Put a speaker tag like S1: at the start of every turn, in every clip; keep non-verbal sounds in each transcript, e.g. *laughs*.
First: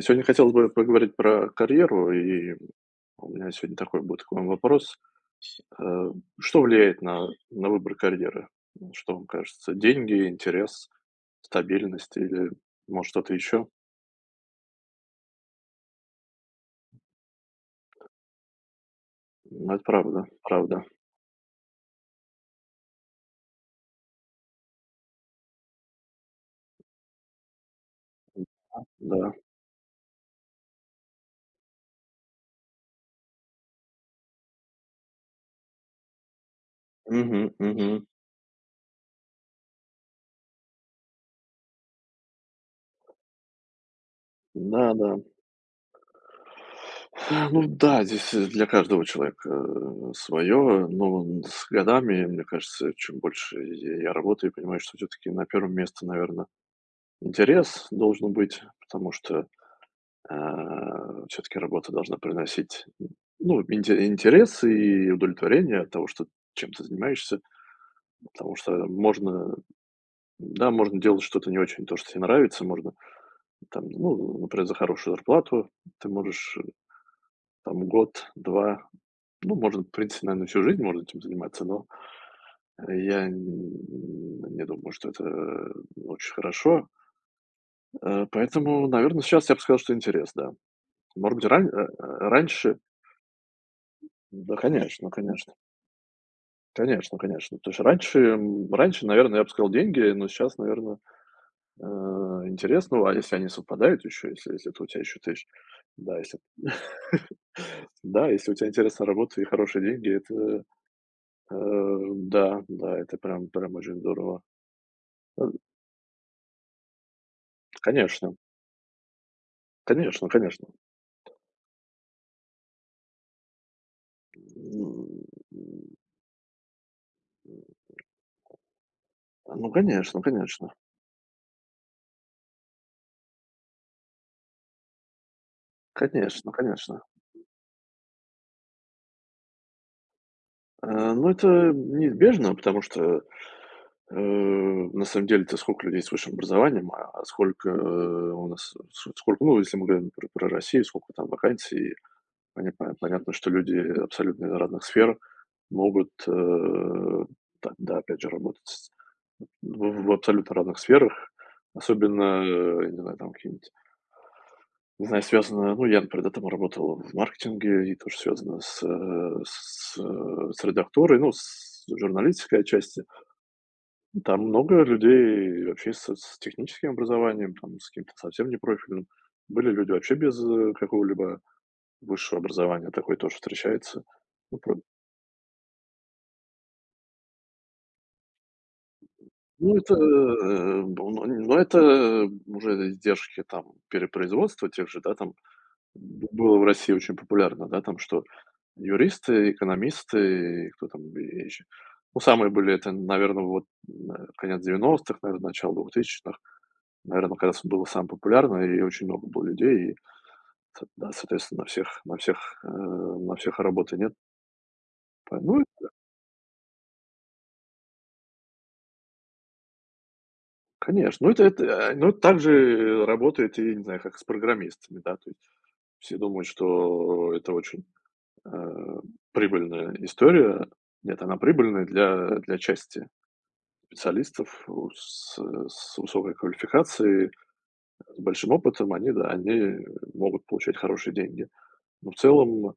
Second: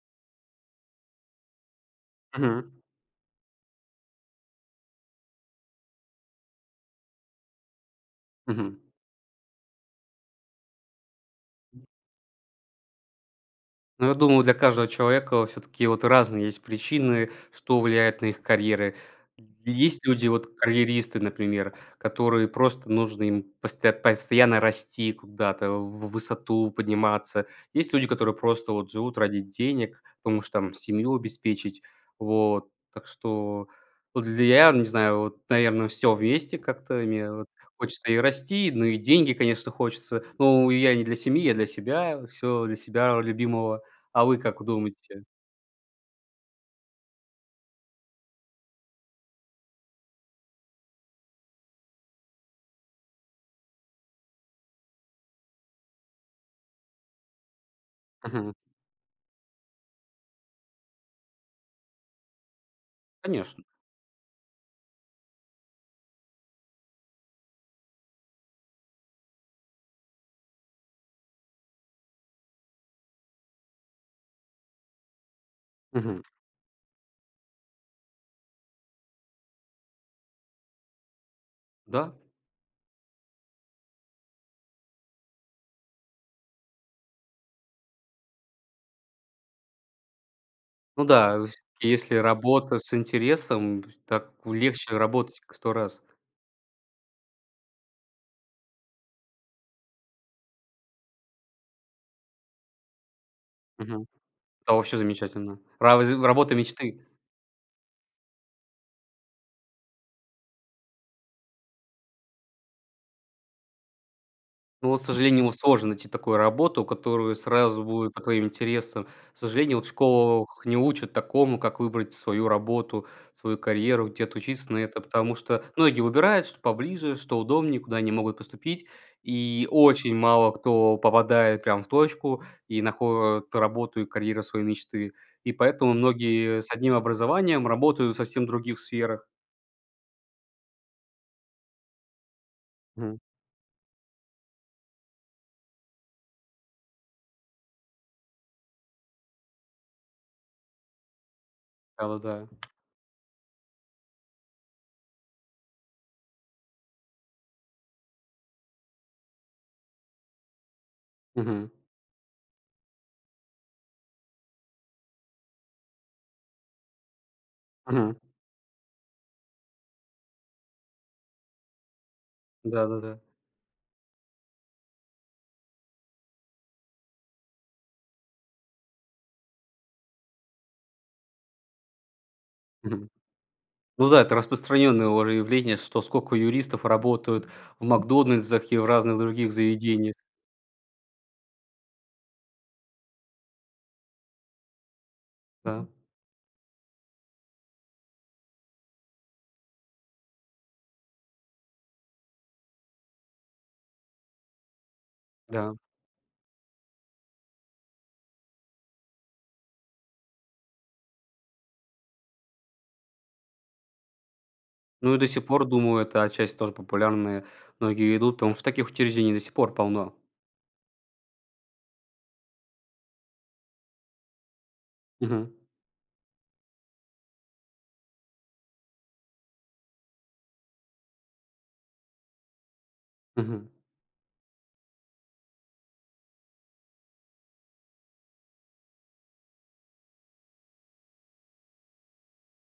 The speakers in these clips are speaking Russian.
S1: Сегодня хотелось бы поговорить про карьеру, и
S2: Мгм.
S1: у меня сегодня такой будет к вам вопрос. Э, Что влияет на выбор карьеры?
S2: Мгм.
S1: Что вам кажется? Деньги, интерес, стабильность или, может, что-то еще?
S2: Ну, я думаю, для каждого человека все таки вот разные есть причины, что влияет на их карьеры.
S1: Ну, это
S2: Есть
S1: правда,
S2: люди, вот
S1: правда,
S2: карьеристы, например, которые просто нужно им постоянно расти куда-то, в высоту подниматься. Есть люди, которые просто вот живут
S1: да.
S2: ради денег, потому что там семью обеспечить. Вот, так что вот для я не знаю, вот, наверное, все вместе как-то мне
S1: Мгм,
S2: вот
S1: мгм.
S2: хочется, и расти, ну и деньги, конечно, хочется. Ну, я не для семьи, я для себя, все для себя любимого. А вы как
S1: Да, да.
S2: думаете?
S1: *sighs* Ну да, здесь для каждого человека свое, но с годами, мне кажется, чем больше я работаю, понимаю, что все-таки на первом месте, наверное, интерес должен
S2: Мгм.
S1: быть, потому что все-таки работа должна приносить, ну,
S2: Конечно.
S1: интерес и удовлетворение от того, что чем ты занимаешься. Потому что можно, да, можно делать что-то не очень, то, что тебе нравится. Можно там, ну, например, за хорошую зарплату ты
S2: Мгм.
S1: можешь, там, год, 2 ну, можно, в принципе, наверное, всю жизнь можно этим заниматься, но
S2: Да.
S1: я не думаю, что это очень хорошо. Поэтому, наверное, сейчас я бы сказал, что интерес, да.
S2: Ну
S1: Может
S2: да,
S1: быть,
S2: вс если
S1: раньше.
S2: работа с интересом, так
S1: Да,
S2: легче
S1: конечно,
S2: работать
S1: конечно.
S2: к 100 раз.
S1: Конечно, конечно. То есть раньше, наверное, я бы сказал деньги, но сейчас, наверное, интерес. Ну, а если они совпадают
S2: Мгм.
S1: еще, если
S2: Да,
S1: это у
S2: вообще
S1: тебя еще тысяч,
S2: замечательно. Равз
S1: да, если
S2: работа мечты.
S1: да, если у тебя интересная работа и хорошие деньги, это, э, да, да, это прям очень здорово.
S2: Ну, вот, к
S1: Э,
S2: сожалению, вот сложно найти такую работу, которую сразу будет по
S1: Конечно,
S2: твоим интересам. К сожалению, вот в
S1: конечно,
S2: школах
S1: конечно.
S2: не учат такому, как выбрать свою работу, свою карьеру, где отучиться на это,
S1: М,
S2: потому что многие выбирают, что поближе, что удобнее, куда они могут поступить, и
S1: ну,
S2: очень
S1: конечно,
S2: мало
S1: конечно,
S2: кто попадает прям в точку и находит работу и карьеру своей мечты. И поэтому
S1: конечно,
S2: многие с одним
S1: конечно.
S2: образованием работают в совсем других сферах.
S1: Ну, это неизбежно, потому
S2: Мгм.
S1: что, на самом деле-то сколько людей с высшим образованием, а сколько, у нас, с сколько, ну, если мы говорим, например, про Россию, сколько там вакансий.
S2: Да-да-да.
S1: Поня Понятно, что люди абсолютно из разных сфер могут, там, да, опять же, работать с в абсолютно разных сферах.
S2: Мгм.
S1: Особенно, не знаю, там какие не знаю, связано, ну, я, например, до того работал в маркетинге, и тоже
S2: Мгм.
S1: связано с редактурой, ну, с журналистикой отчасти.
S2: Да-да-да.
S1: Там много людей вообще с техническим образованием, там, с каким-то совсем непрофильным. Были люди вообще без какого-либо высшего образования,
S2: Мгм.
S1: такое тоже встречается.
S2: Ну да, это
S1: Ну,
S2: распространенное уже явление, что сколько юристов работают в "Макдональдсах" и в разных других
S1: ну, это,
S2: заведениях.
S1: ну, это уже издержки там перепроизводства тех же, да, там
S2: Да,
S1: было в России очень популярно, да, там, что юристы, экономисты, и кто там и еще. Ну, самые были это, наверное, вот, на конец 90-х, наверное, начало
S2: да.
S1: 2000-х. Наверно, как раз было самое популярное, и очень много было людей, и, со да, соответственно, на всех работы нет.
S2: Ну и до
S1: П
S2: сих
S1: Ну и
S2: пор, думаю, это отчасти тоже популярное. Многие идут, потому что таких учреждений до сих пор полно.
S1: конечно, ну это, ну это так работает и, не знаю, как с программистами, да. То есть
S2: Мгм,
S1: все думают, что это очень, э, прибыльная история. Нет, она прибыльная для части
S2: мгм.
S1: специалистов с высокой квалификацией, с большим опытом, они, да, они могут получать хорошие деньги. Но в целом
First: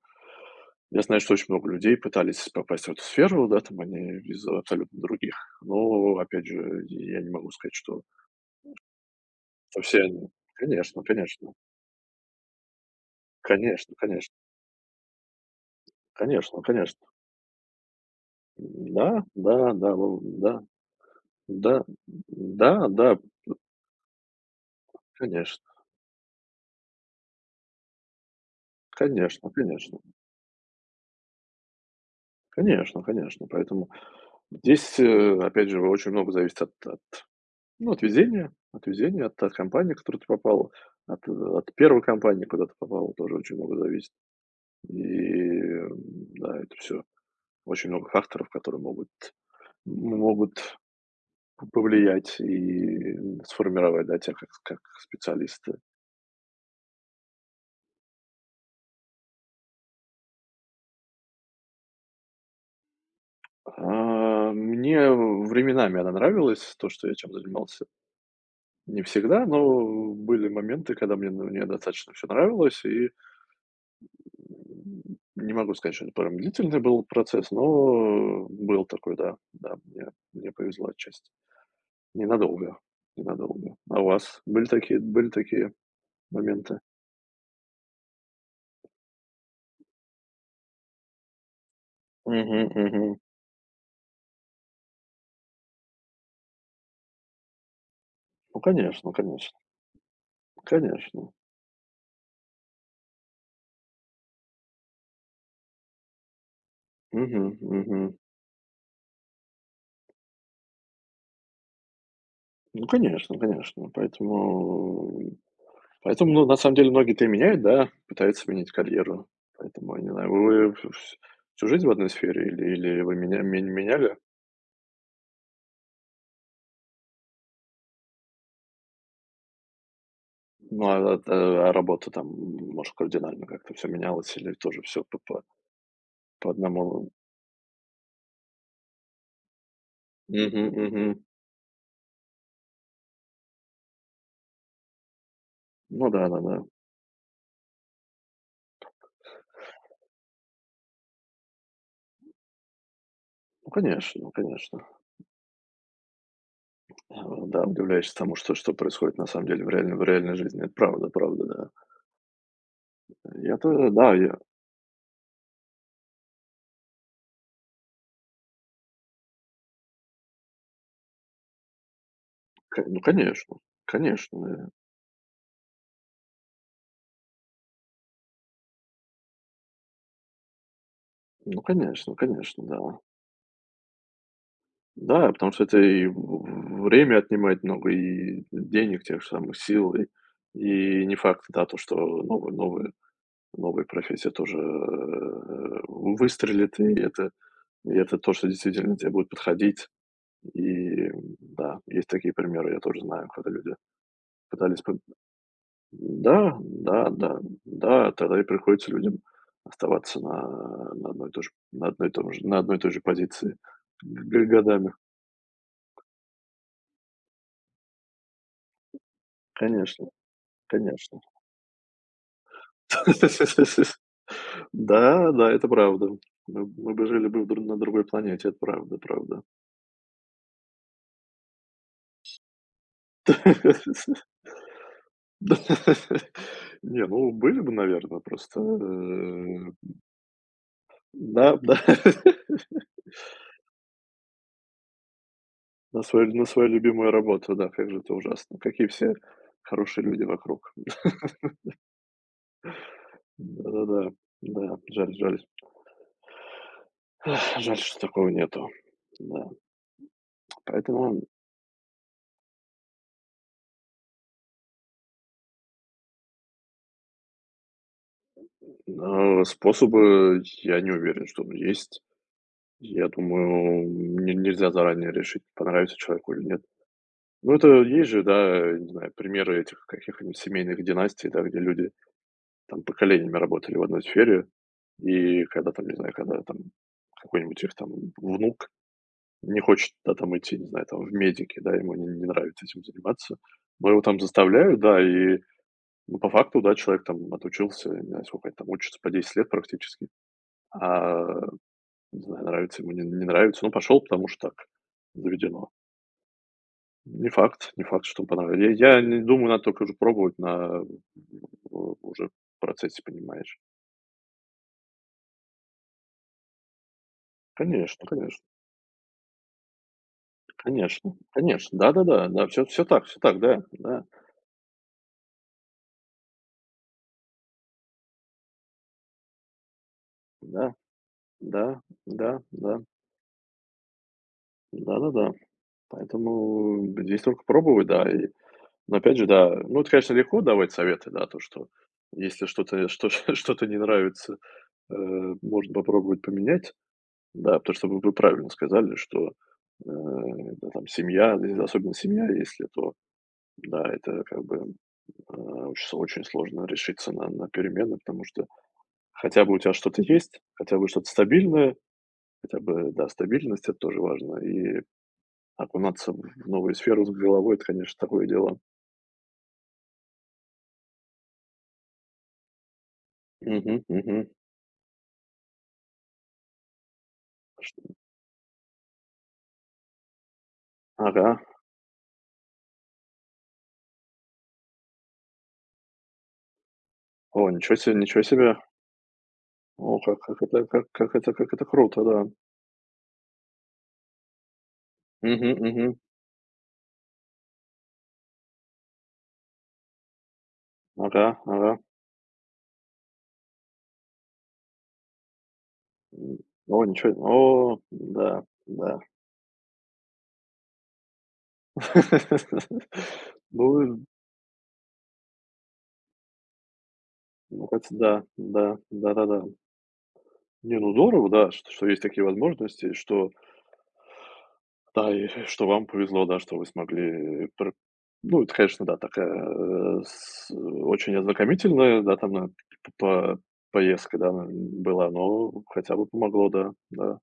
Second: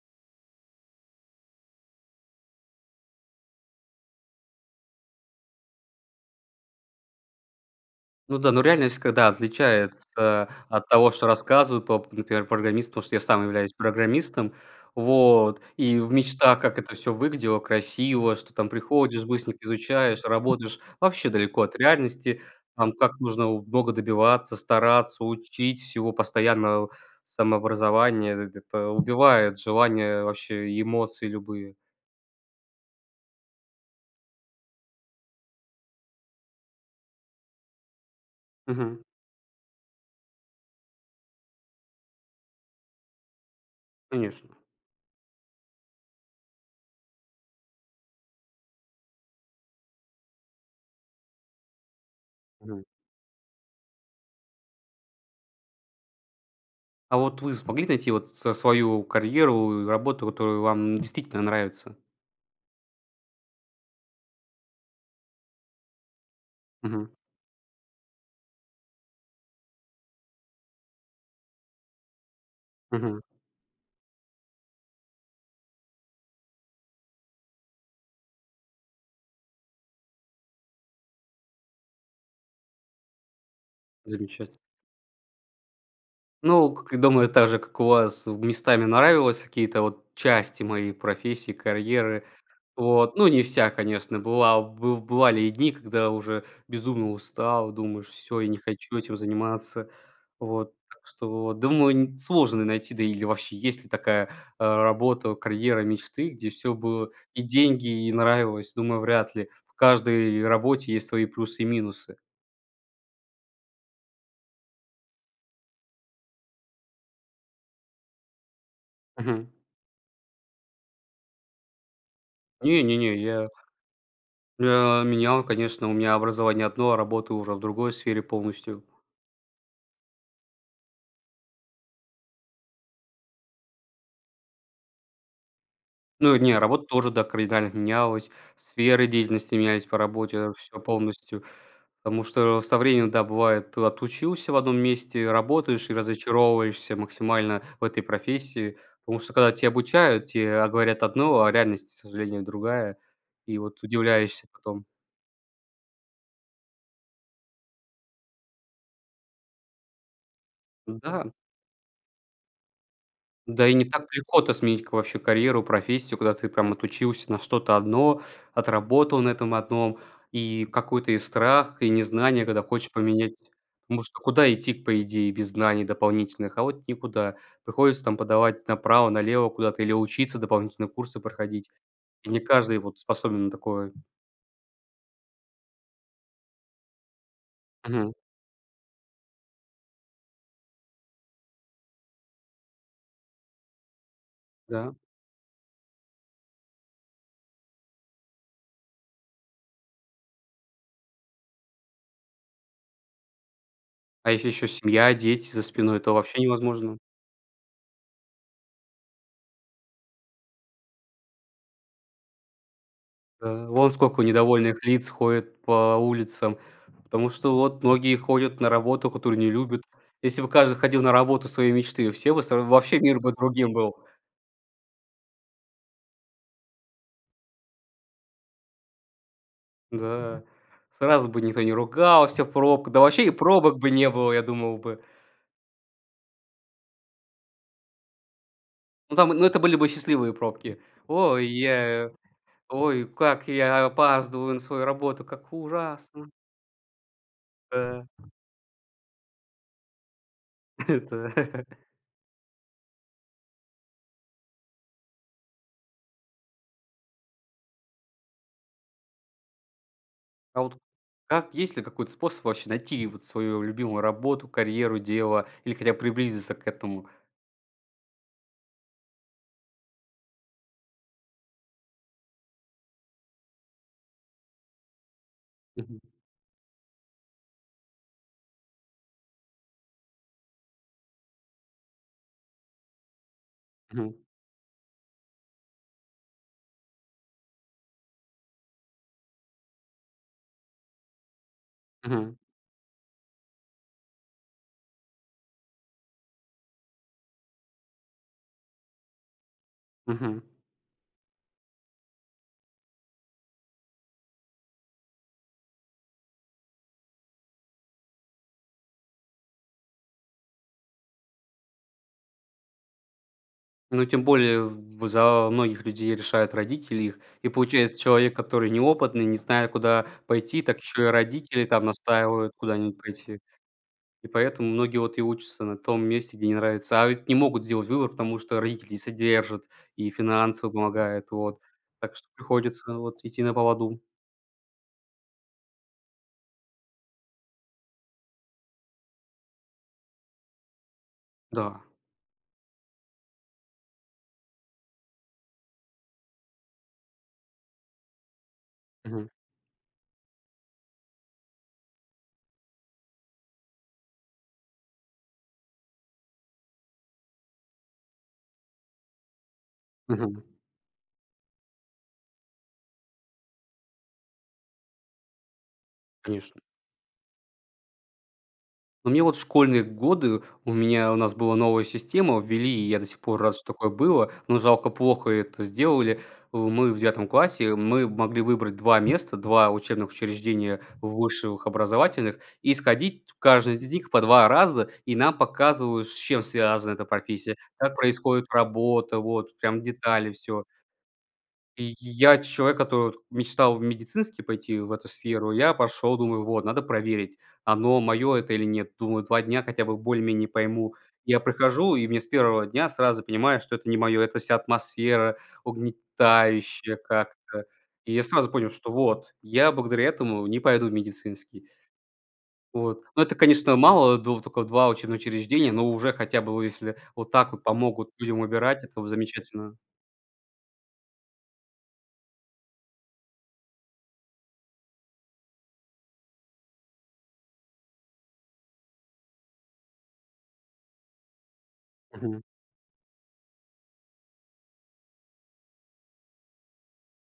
S1: я знаю, что очень много людей пытались попасть в эту сферу, да, там они из абсолютно других. Но опять же, я не могу сказать, что
S2: Ну да, но реальность, когда
S1: что все они.
S2: отличается от
S1: Конечно,
S2: того, что
S1: конечно.
S2: рассказывают, по, например, программисту, потому что я сам являюсь
S1: Конечно, конечно.
S2: программистом, вот, и в мечтах,
S1: Конечно,
S2: как это
S1: конечно.
S2: все выглядело красиво, что там
S1: Да,
S2: приходишь,
S1: да,
S2: быстренько
S1: да, во
S2: изучаешь,
S1: да,
S2: работаешь, вообще далеко
S1: да,
S2: от реальности,
S1: да,
S2: там
S1: да,
S2: как нужно у много добиваться, стараться,
S1: конечно,
S2: учить всего, постоянно самообразование, это
S1: конечно,
S2: убивает
S1: конечно,
S2: желание вообще и эмоции любые.
S1: конечно, конечно. Поэтому здесь, опять же, очень много зависит от, ну, от везения, от
S2: Мгм.
S1: везения, от компании, в которую ты попал, от первой компании, куда ты попал, тоже очень много зависит.
S2: Конечно.
S1: И, э, да, это все. Очень много факторов, которые могут повлиять и сформировать, да, тебя как специалиста.
S2: А вот вы смогли найти вот с свою карьеру и работу, которую вам действительно нравится?
S1: Мне временами она нравилась, то, что
S2: Мгм,
S1: я чем занимался. Не всегда, но были моменты, когда мне ну, мне достаточно все нравилось и
S2: мгм.
S1: не могу сказать, что это прям длительный был процесс, но был такой, да. Да, мне повезло отчасти. Ненадолго, ненадолго. А у вас
S2: Замечательно.
S1: были такие
S2: Ну,
S1: моменты?
S2: к думаю, так же, как у вас местами нравилось какие-то вот части моей профессии, карьеры.
S1: Мгм,
S2: Вот,
S1: мгм.
S2: ну, не вся, конечно, была бы бывали и дни, когда уже безумно устал, думаешь: "все я не
S1: Ну,
S2: хочу
S1: конечно,
S2: этим
S1: конечно,
S2: заниматься". Вот, так что,
S1: конечно.
S2: вот, думаю, н сложно найти, да или вообще есть ли такая, работа, карьера мечты, где все было и
S1: Мгм, мгм.
S2: деньги, и нравилось. Думаю, вряд ли. В каждой работе есть свои плюсы и минусы.
S1: Ну, конечно, конечно. Поэтому, ну, на самом деле, многие-то и меняют, да, пытаются сменить карьеру.
S2: Мгм.
S1: Поэтому, я не знаю, вы всю жизнь в одной сфере или
S2: Не, не,
S1: или
S2: не,
S1: вы
S2: я
S1: меняли?
S2: я менял, конечно, у меня образование одно, а работа уже в другой сфере полностью.
S1: Ну, а ат а работа там, может, кардинально как-то все менялось или тоже все по по
S2: Ну,
S1: по
S2: не, работа
S1: одному?
S2: тоже, да, кардинально менялась, сферы деятельности менялись по работе,
S1: Мгм,
S2: все
S1: мгм.
S2: полностью. Потому что со временем, да, бывает, ты отучился в одном месте, работаешь и
S1: Ну да, да-да.
S2: разочаровываешься максимально в этой профессии. Потому что когда тебя обучают, тебе говорят одно, а реальность, к сожалению, другая. И
S1: Ну,
S2: вот
S1: конечно, ну
S2: удивляешься
S1: конечно.
S2: потом.
S1: Да, удивляешься тому, что происходит на самом деле в реальной жизни. Это правда,
S2: Да.
S1: правда, да. Я
S2: Да и не
S1: тоже, да,
S2: так
S1: я
S2: легко-то сменить к вообще карьеру, профессию, когда ты прям отучился на что-то одно, отработал на этом одном, и какой-то и страх, и незнание, когда
S1: к
S2: хочешь
S1: ну,
S2: поменять.
S1: конечно,
S2: Потому что
S1: конечно,
S2: куда идти, по идее, без знаний дополнительных, а вот никуда. Приходится там подавать направо, налево куда-то или учиться, дополнительные курсы
S1: ну,
S2: проходить.
S1: конечно,
S2: И не
S1: конечно, да.
S2: каждый вот способен на такое.
S1: Да, потому что это и в время отнимает много,
S2: Мгм.
S1: и денег, тех же самых сил, и не факт, да, то, что новые новые новой профессия тоже,
S2: Да.
S1: выстрелит, и это то, что действительно тебе будет подходить. Да, есть такие примеры, я тоже знаю, когда люди
S2: А если еще
S1: пытались пом
S2: семья, дети за спиной, то вообще
S1: да,
S2: невозможно.
S1: да, да, да, тогда и приходится людям оставаться на одной и той же на одной и той же позиции
S2: Да. Вон сколько
S1: г
S2: недовольных
S1: годами.
S2: лиц ходит по улицам, потому что вот многие ходят на работу, которую не любят.
S1: Конечно,
S2: Если бы каждый ходил на
S1: конечно.
S2: работу своей мечты, все бы сра вообще мир бы другим был.
S1: *laughs* Да, да, это правда. Мы бы жили бы в дру на другой планете, это правда, правда.
S2: Да. Сразу бы никто не ругался в пробках, да вообще и пробок бы не было,
S1: *laughs*
S2: я думал бы.
S1: *laughs* Не, ну, были бы, наверное, просто,
S2: Ну там, ну это были бы счастливые пробки. "Ой,
S1: да, да, *laughs*
S2: ой, как я опаздываю на свою работу, как
S1: на
S2: ужасно".
S1: свою на свою любимую работу, да, как же
S2: Да,
S1: это ужасно, какие все хорошие люди вокруг.
S2: *laughs*
S1: *laughs*
S2: это.
S1: Да-да-да, да, жаль, жаль. Ах, жаль, что такого нету, да.
S2: А вот
S1: Поэтому,
S2: как есть ли какой-то способ вообще найти вот свою любимую работу, карьеру, дело или хотя бы приблизиться к этому?
S1: способы я не уверен, что есть. Я думаю, не нельзя заранее решить, понравится
S2: Мгм.
S1: человеку или нет. Ну, это есть же, да, не знаю, примеры этих каких-нибудь семейных династий, да, где люди там поколениями работали в одной
S2: Мгм.
S1: сфере, и не знаю, когда там какой-нибудь их там внук не хочет, да, там идти, не знаю, там в медики, да, ему не
S2: Мгм.
S1: нравится этим заниматься, но его там заставляют, да, и, ну, по факту, да, человек там отучился, не знаю, сколько они там учатся, по 10 лет практически,
S2: Мгм.
S1: а, не знаю, нравится ему, не нравится, ну, пошел, потому что так заведено. Не факт, не факт, что понравилось. Я не думаю, надо только уже пробовать уже в процессе, понимаешь.
S2: Ну, тем более, в за многих людей решают родители их. И получается,
S1: Конечно,
S2: человек,
S1: конечно.
S2: который неопытный, не зная, куда пойти, так еще и
S1: Конечно,
S2: родители
S1: конечно.
S2: там
S1: Да-да-да, да, да, да,
S2: настаивают
S1: все,
S2: куда-нибудь
S1: все так,
S2: пойти.
S1: да, да,
S2: И поэтому многие вот и учатся на том месте, где не нравится. А ведь не могут сделать выбор, потому что родители содержат и финансово
S1: да,
S2: помогают, вот.
S1: да,
S2: Так что
S1: да, да,
S2: приходится вот идти на поводу.
S1: да-да-да. Поэтому здесь только пробовать, да. И, но опять же, да, ну, это, конечно, легко давать советы, да, то, что
S2: Да.
S1: если что-то что *laughs* что-то не нравится, э, можно попробовать поменять. Да, потому что вы правильно сказали,
S2: Мгм.
S1: что, да, там семья, и особенно семья, если то, да, это как бы, очень сложно решиться на перемены, потому что хотя бы у тебя что-то есть,
S2: Мгм.
S1: хотя бы что-то стабильное, хотя бы, да, стабильность- это тоже важно. И окунаться в
S2: Конечно.
S1: новую сферу с головой- это, конечно, такое дело.
S2: Но мне вот в школьные годы у нас была новая система, ввели, и я до сих пор рад, что
S1: Мгм,
S2: такое
S1: мгм.
S2: было, но жалко, плохо это сделали. Мы в девятом
S1: Ш
S2: классе, мы могли выбрать 2 места, 2 учебных учреждения
S1: Ага.
S2: высших образовательных и сходить в каждое из них по 2 раза, и нам показывают, с чем связана эта
S1: О,
S2: профессия,
S1: ничего себе,
S2: как
S1: ничего
S2: происходит
S1: себе!
S2: работа, вот, прям
S1: О, как
S2: детали,
S1: как это
S2: все.
S1: как как это как это
S2: И
S1: круто, да.
S2: я человек, который вот мечтал в медицинский пойти, в эту
S1: Мгм,
S2: сферу. Я
S1: мгм.
S2: пошел, думаю, вот, надо проверить, оно мое это или нет. Думаю, 2 дня хотя бы более-менее пойму.
S1: Ага,
S2: Я
S1: ага.
S2: прихожу, и мне с первого дня сразу понимаю, что это не мое. Это вся атмосфера
S1: М. О,
S2: угнетающая
S1: ничего
S2: как-то.
S1: О,
S2: И я
S1: да,
S2: сразу понял, что
S1: да.
S2: вот, я благодаря этому не пойду в медицинский. Вот. Но это,
S1: *laughs*
S2: конечно,
S1: Ну,
S2: мало, дв только 2 учебных учреждения, но уже хотя бы, вот если вот так вот
S1: ну, хоть
S2: помогут
S1: да,
S2: людям
S1: да,
S2: убирать, это вот
S1: да-да-да.
S2: замечательно.
S1: Не, ну здорово, да, что есть такие возможности, что Да, и *laughs* что вам повезло, да, что вы смогли пр Ну, это, конечно, да, такая э, с очень ознакомительная, да, там, на п по поездка, да, н была, но хотя бы помогло, да, да.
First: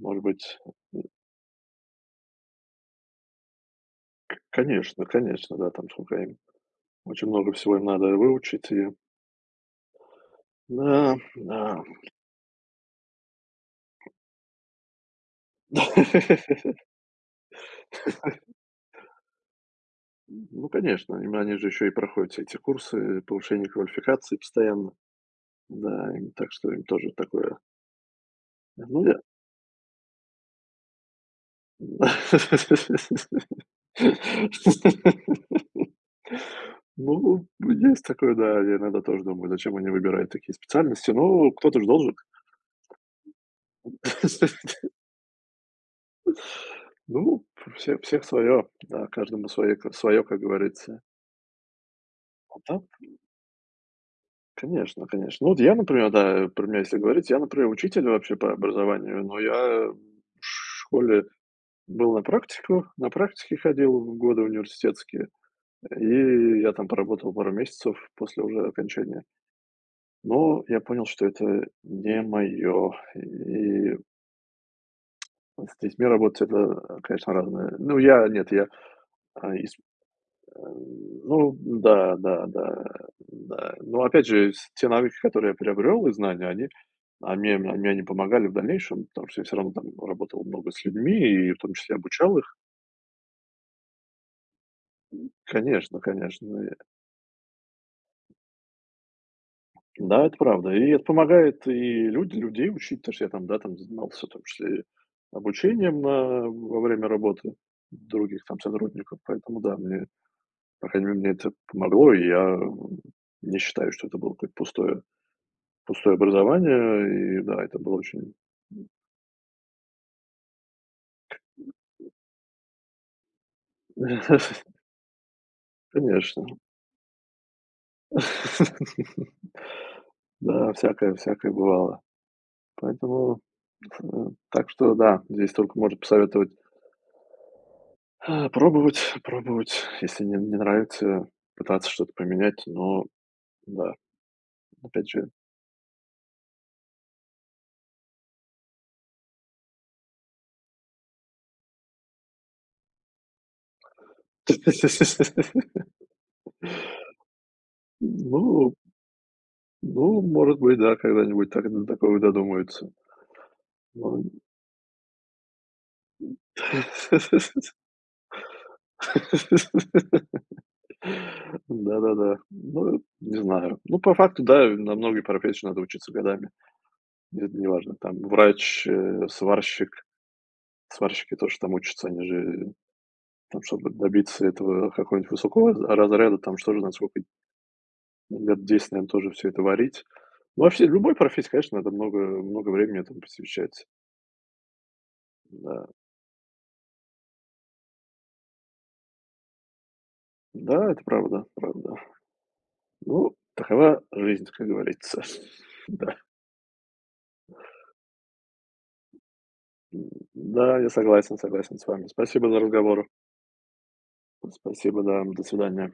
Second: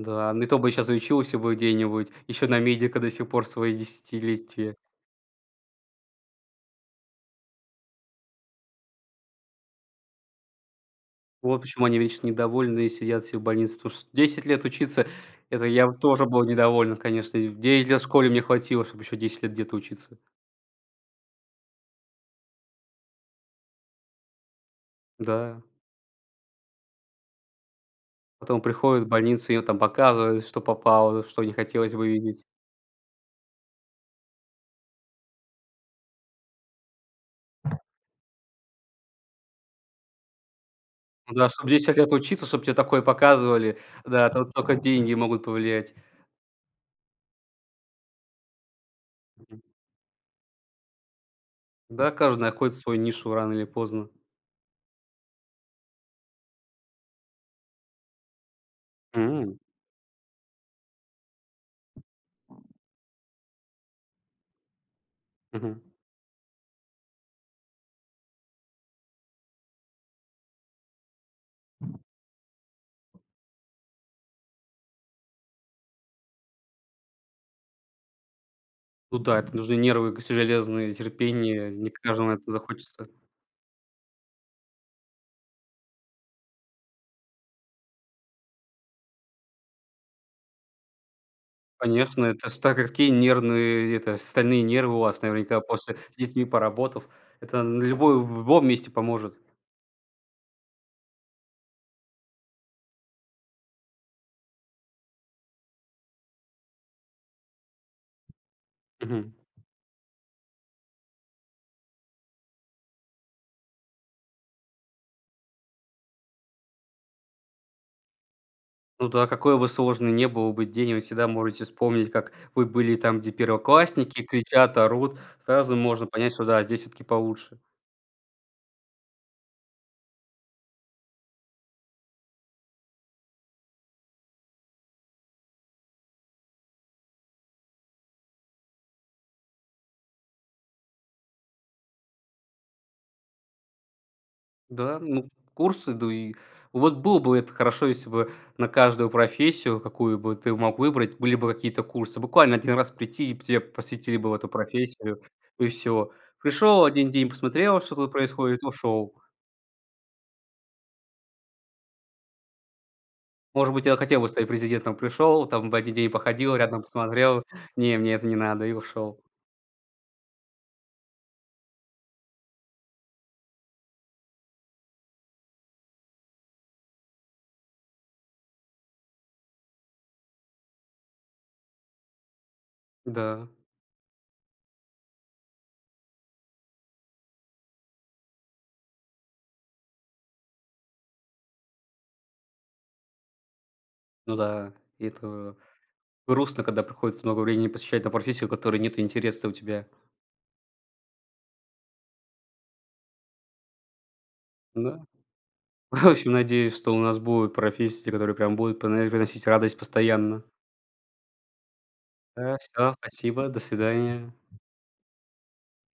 S1: Может
S2: ну и
S1: быть,
S2: то бы сейчас учился бы где-нибудь, еще на медика до сих пор свои десятилетия.
S1: конечно, конечно, да, там сколько им очень много всего им надо выучить и Да, да.
S2: Вот почему они вечно недовольны и сидят все в больнице, потому что 10 лет учиться — это я бы тоже был
S1: *laughs*
S2: недоволен, конечно. И в 9 лет в школе мне хватило, чтобы еще 10 лет где-то учиться.
S1: Ну, конечно, им они же еще и проходят все эти курсы повышения квалификации постоянно.
S2: Да.
S1: Да, им так что им тоже такое
S2: Потом
S1: Ну,
S2: приходят в
S1: я
S2: больницу, им там показывают, что попало, что не хотелось бы видеть.
S1: *laughs* *laughs* Ну, есть такое, да. Я иногда тоже думаю, зачем они выбирают такие специальности.
S2: Ну да,
S1: Но
S2: чтобы
S1: кто-то же
S2: 10 лет
S1: должен.
S2: учиться, чтобы тебе такое показывали. Да, тут только
S1: *laughs*
S2: деньги могут повлиять.
S1: Ну, всех свое, да, каждому
S2: М,
S1: свое, свое, как говорится.
S2: да, каждый
S1: А
S2: находит
S1: так,
S2: свою нишу рано или поздно.
S1: конечно, конечно. Ну, вот я, например, да, про меня если говорить, я, например, учитель вообще по образованию, но
S2: М,
S1: я в школе был на практике ходил в годы университетские,
S2: мгм.
S1: и я там поработал пару месяцев после уже окончания. Но я понял, что это не мое. И с детьми работать- это, конечно, разное. Ну, я нет, я,
S2: Ну да, это
S1: а, из
S2: нужны нервы к
S1: э,
S2: железные,
S1: ну
S2: терпение. Не
S1: да,
S2: каждому
S1: да,
S2: это
S1: да,
S2: захочется.
S1: да. Но опять же, с те навыки, которые я приобрел, и знания, они а мне, они помогали в дальнейшем, потому что я всё равно там работал много с людьми, и в том числе
S2: Конечно,
S1: обучал
S2: это
S1: их.
S2: ж так какие нервные, это, стальные нервы у вас наверняка после
S1: Конечно,
S2: с детьми
S1: конечно.
S2: поработав. Это на любой в любом месте поможет.
S1: Да, это правда. И это помогает и люди людей учить, потому что я там, да, там занимался в том числе и обучением на во время работы других там сотрудников.
S2: Мгм.
S1: Поэтому да, по крайней мере, мне это помогло, и я, не считаю, что это было какое-то пустое образование. И да, это было очень
S2: Ну да, какой бы сложный не был бы день, вы всегда можете вспомнить, как вы были там, где первоклассники
S1: *laughs*
S2: кричат, орут. Сразу можно понять, что
S1: Конечно.
S2: да, здесь все таки получше.
S1: *laughs* Да, всякое всякое бывало. Поэтому, э, так что да, здесь только может посоветовать пробовать, пробовать. Если не нравится, пытаться что-то поменять, но да,
S2: Да,
S1: опять же.
S2: ну, курсы, да и вот было бы это хорошо, если бы на каждую профессию, какую бы ты мог выбрать, были бы какие-то курсы. Буквально один раз прийти, и тебе посвятили бы в эту профессию, и
S1: *laughs*
S2: все. Пришел, один день посмотрел, что тут происходит,
S1: Ну
S2: ушел.
S1: ну, может быть, да, когда-нибудь так до такого додумаются.
S2: Может быть, я хотел
S1: Ну
S2: бы стать президентом, пришел, там бы 1 день походил, рядом посмотрел:
S1: *laughs*
S2: "Не, мне это не надо", и ушел.
S1: Да-да-да. Ну, не знаю. Ну, по факту, да, на многие профессии надо учиться годами. Это неважно, там врач, сварщик. Сварщики тоже там учатся, они же
S2: Да,
S1: там, чтобы добиться этого какого-нибудь высокого разряда, там что же, насколько. Лет 10, наверно, тоже все это варить. Ну, вообще любой профессии, конечно, надо много много времени этому посвящать.
S2: ну да, и это
S1: Да.
S2: грустно, когда приходится много времени посвящать на профессию, которой нет интереса у тебя.
S1: Да, это правда, правда. Ну, такова жизнь, как
S2: Да.
S1: говорится. *laughs*
S2: В
S1: Да.
S2: общем, надеюсь, что у нас будут профессии, которые прям будут приносить радость постоянно.
S1: Да, я согласен с вами. Спасибо
S2: Да,
S1: за разговор.
S2: спасибо, до свидания.
S1: Спасибо, да. До свидания.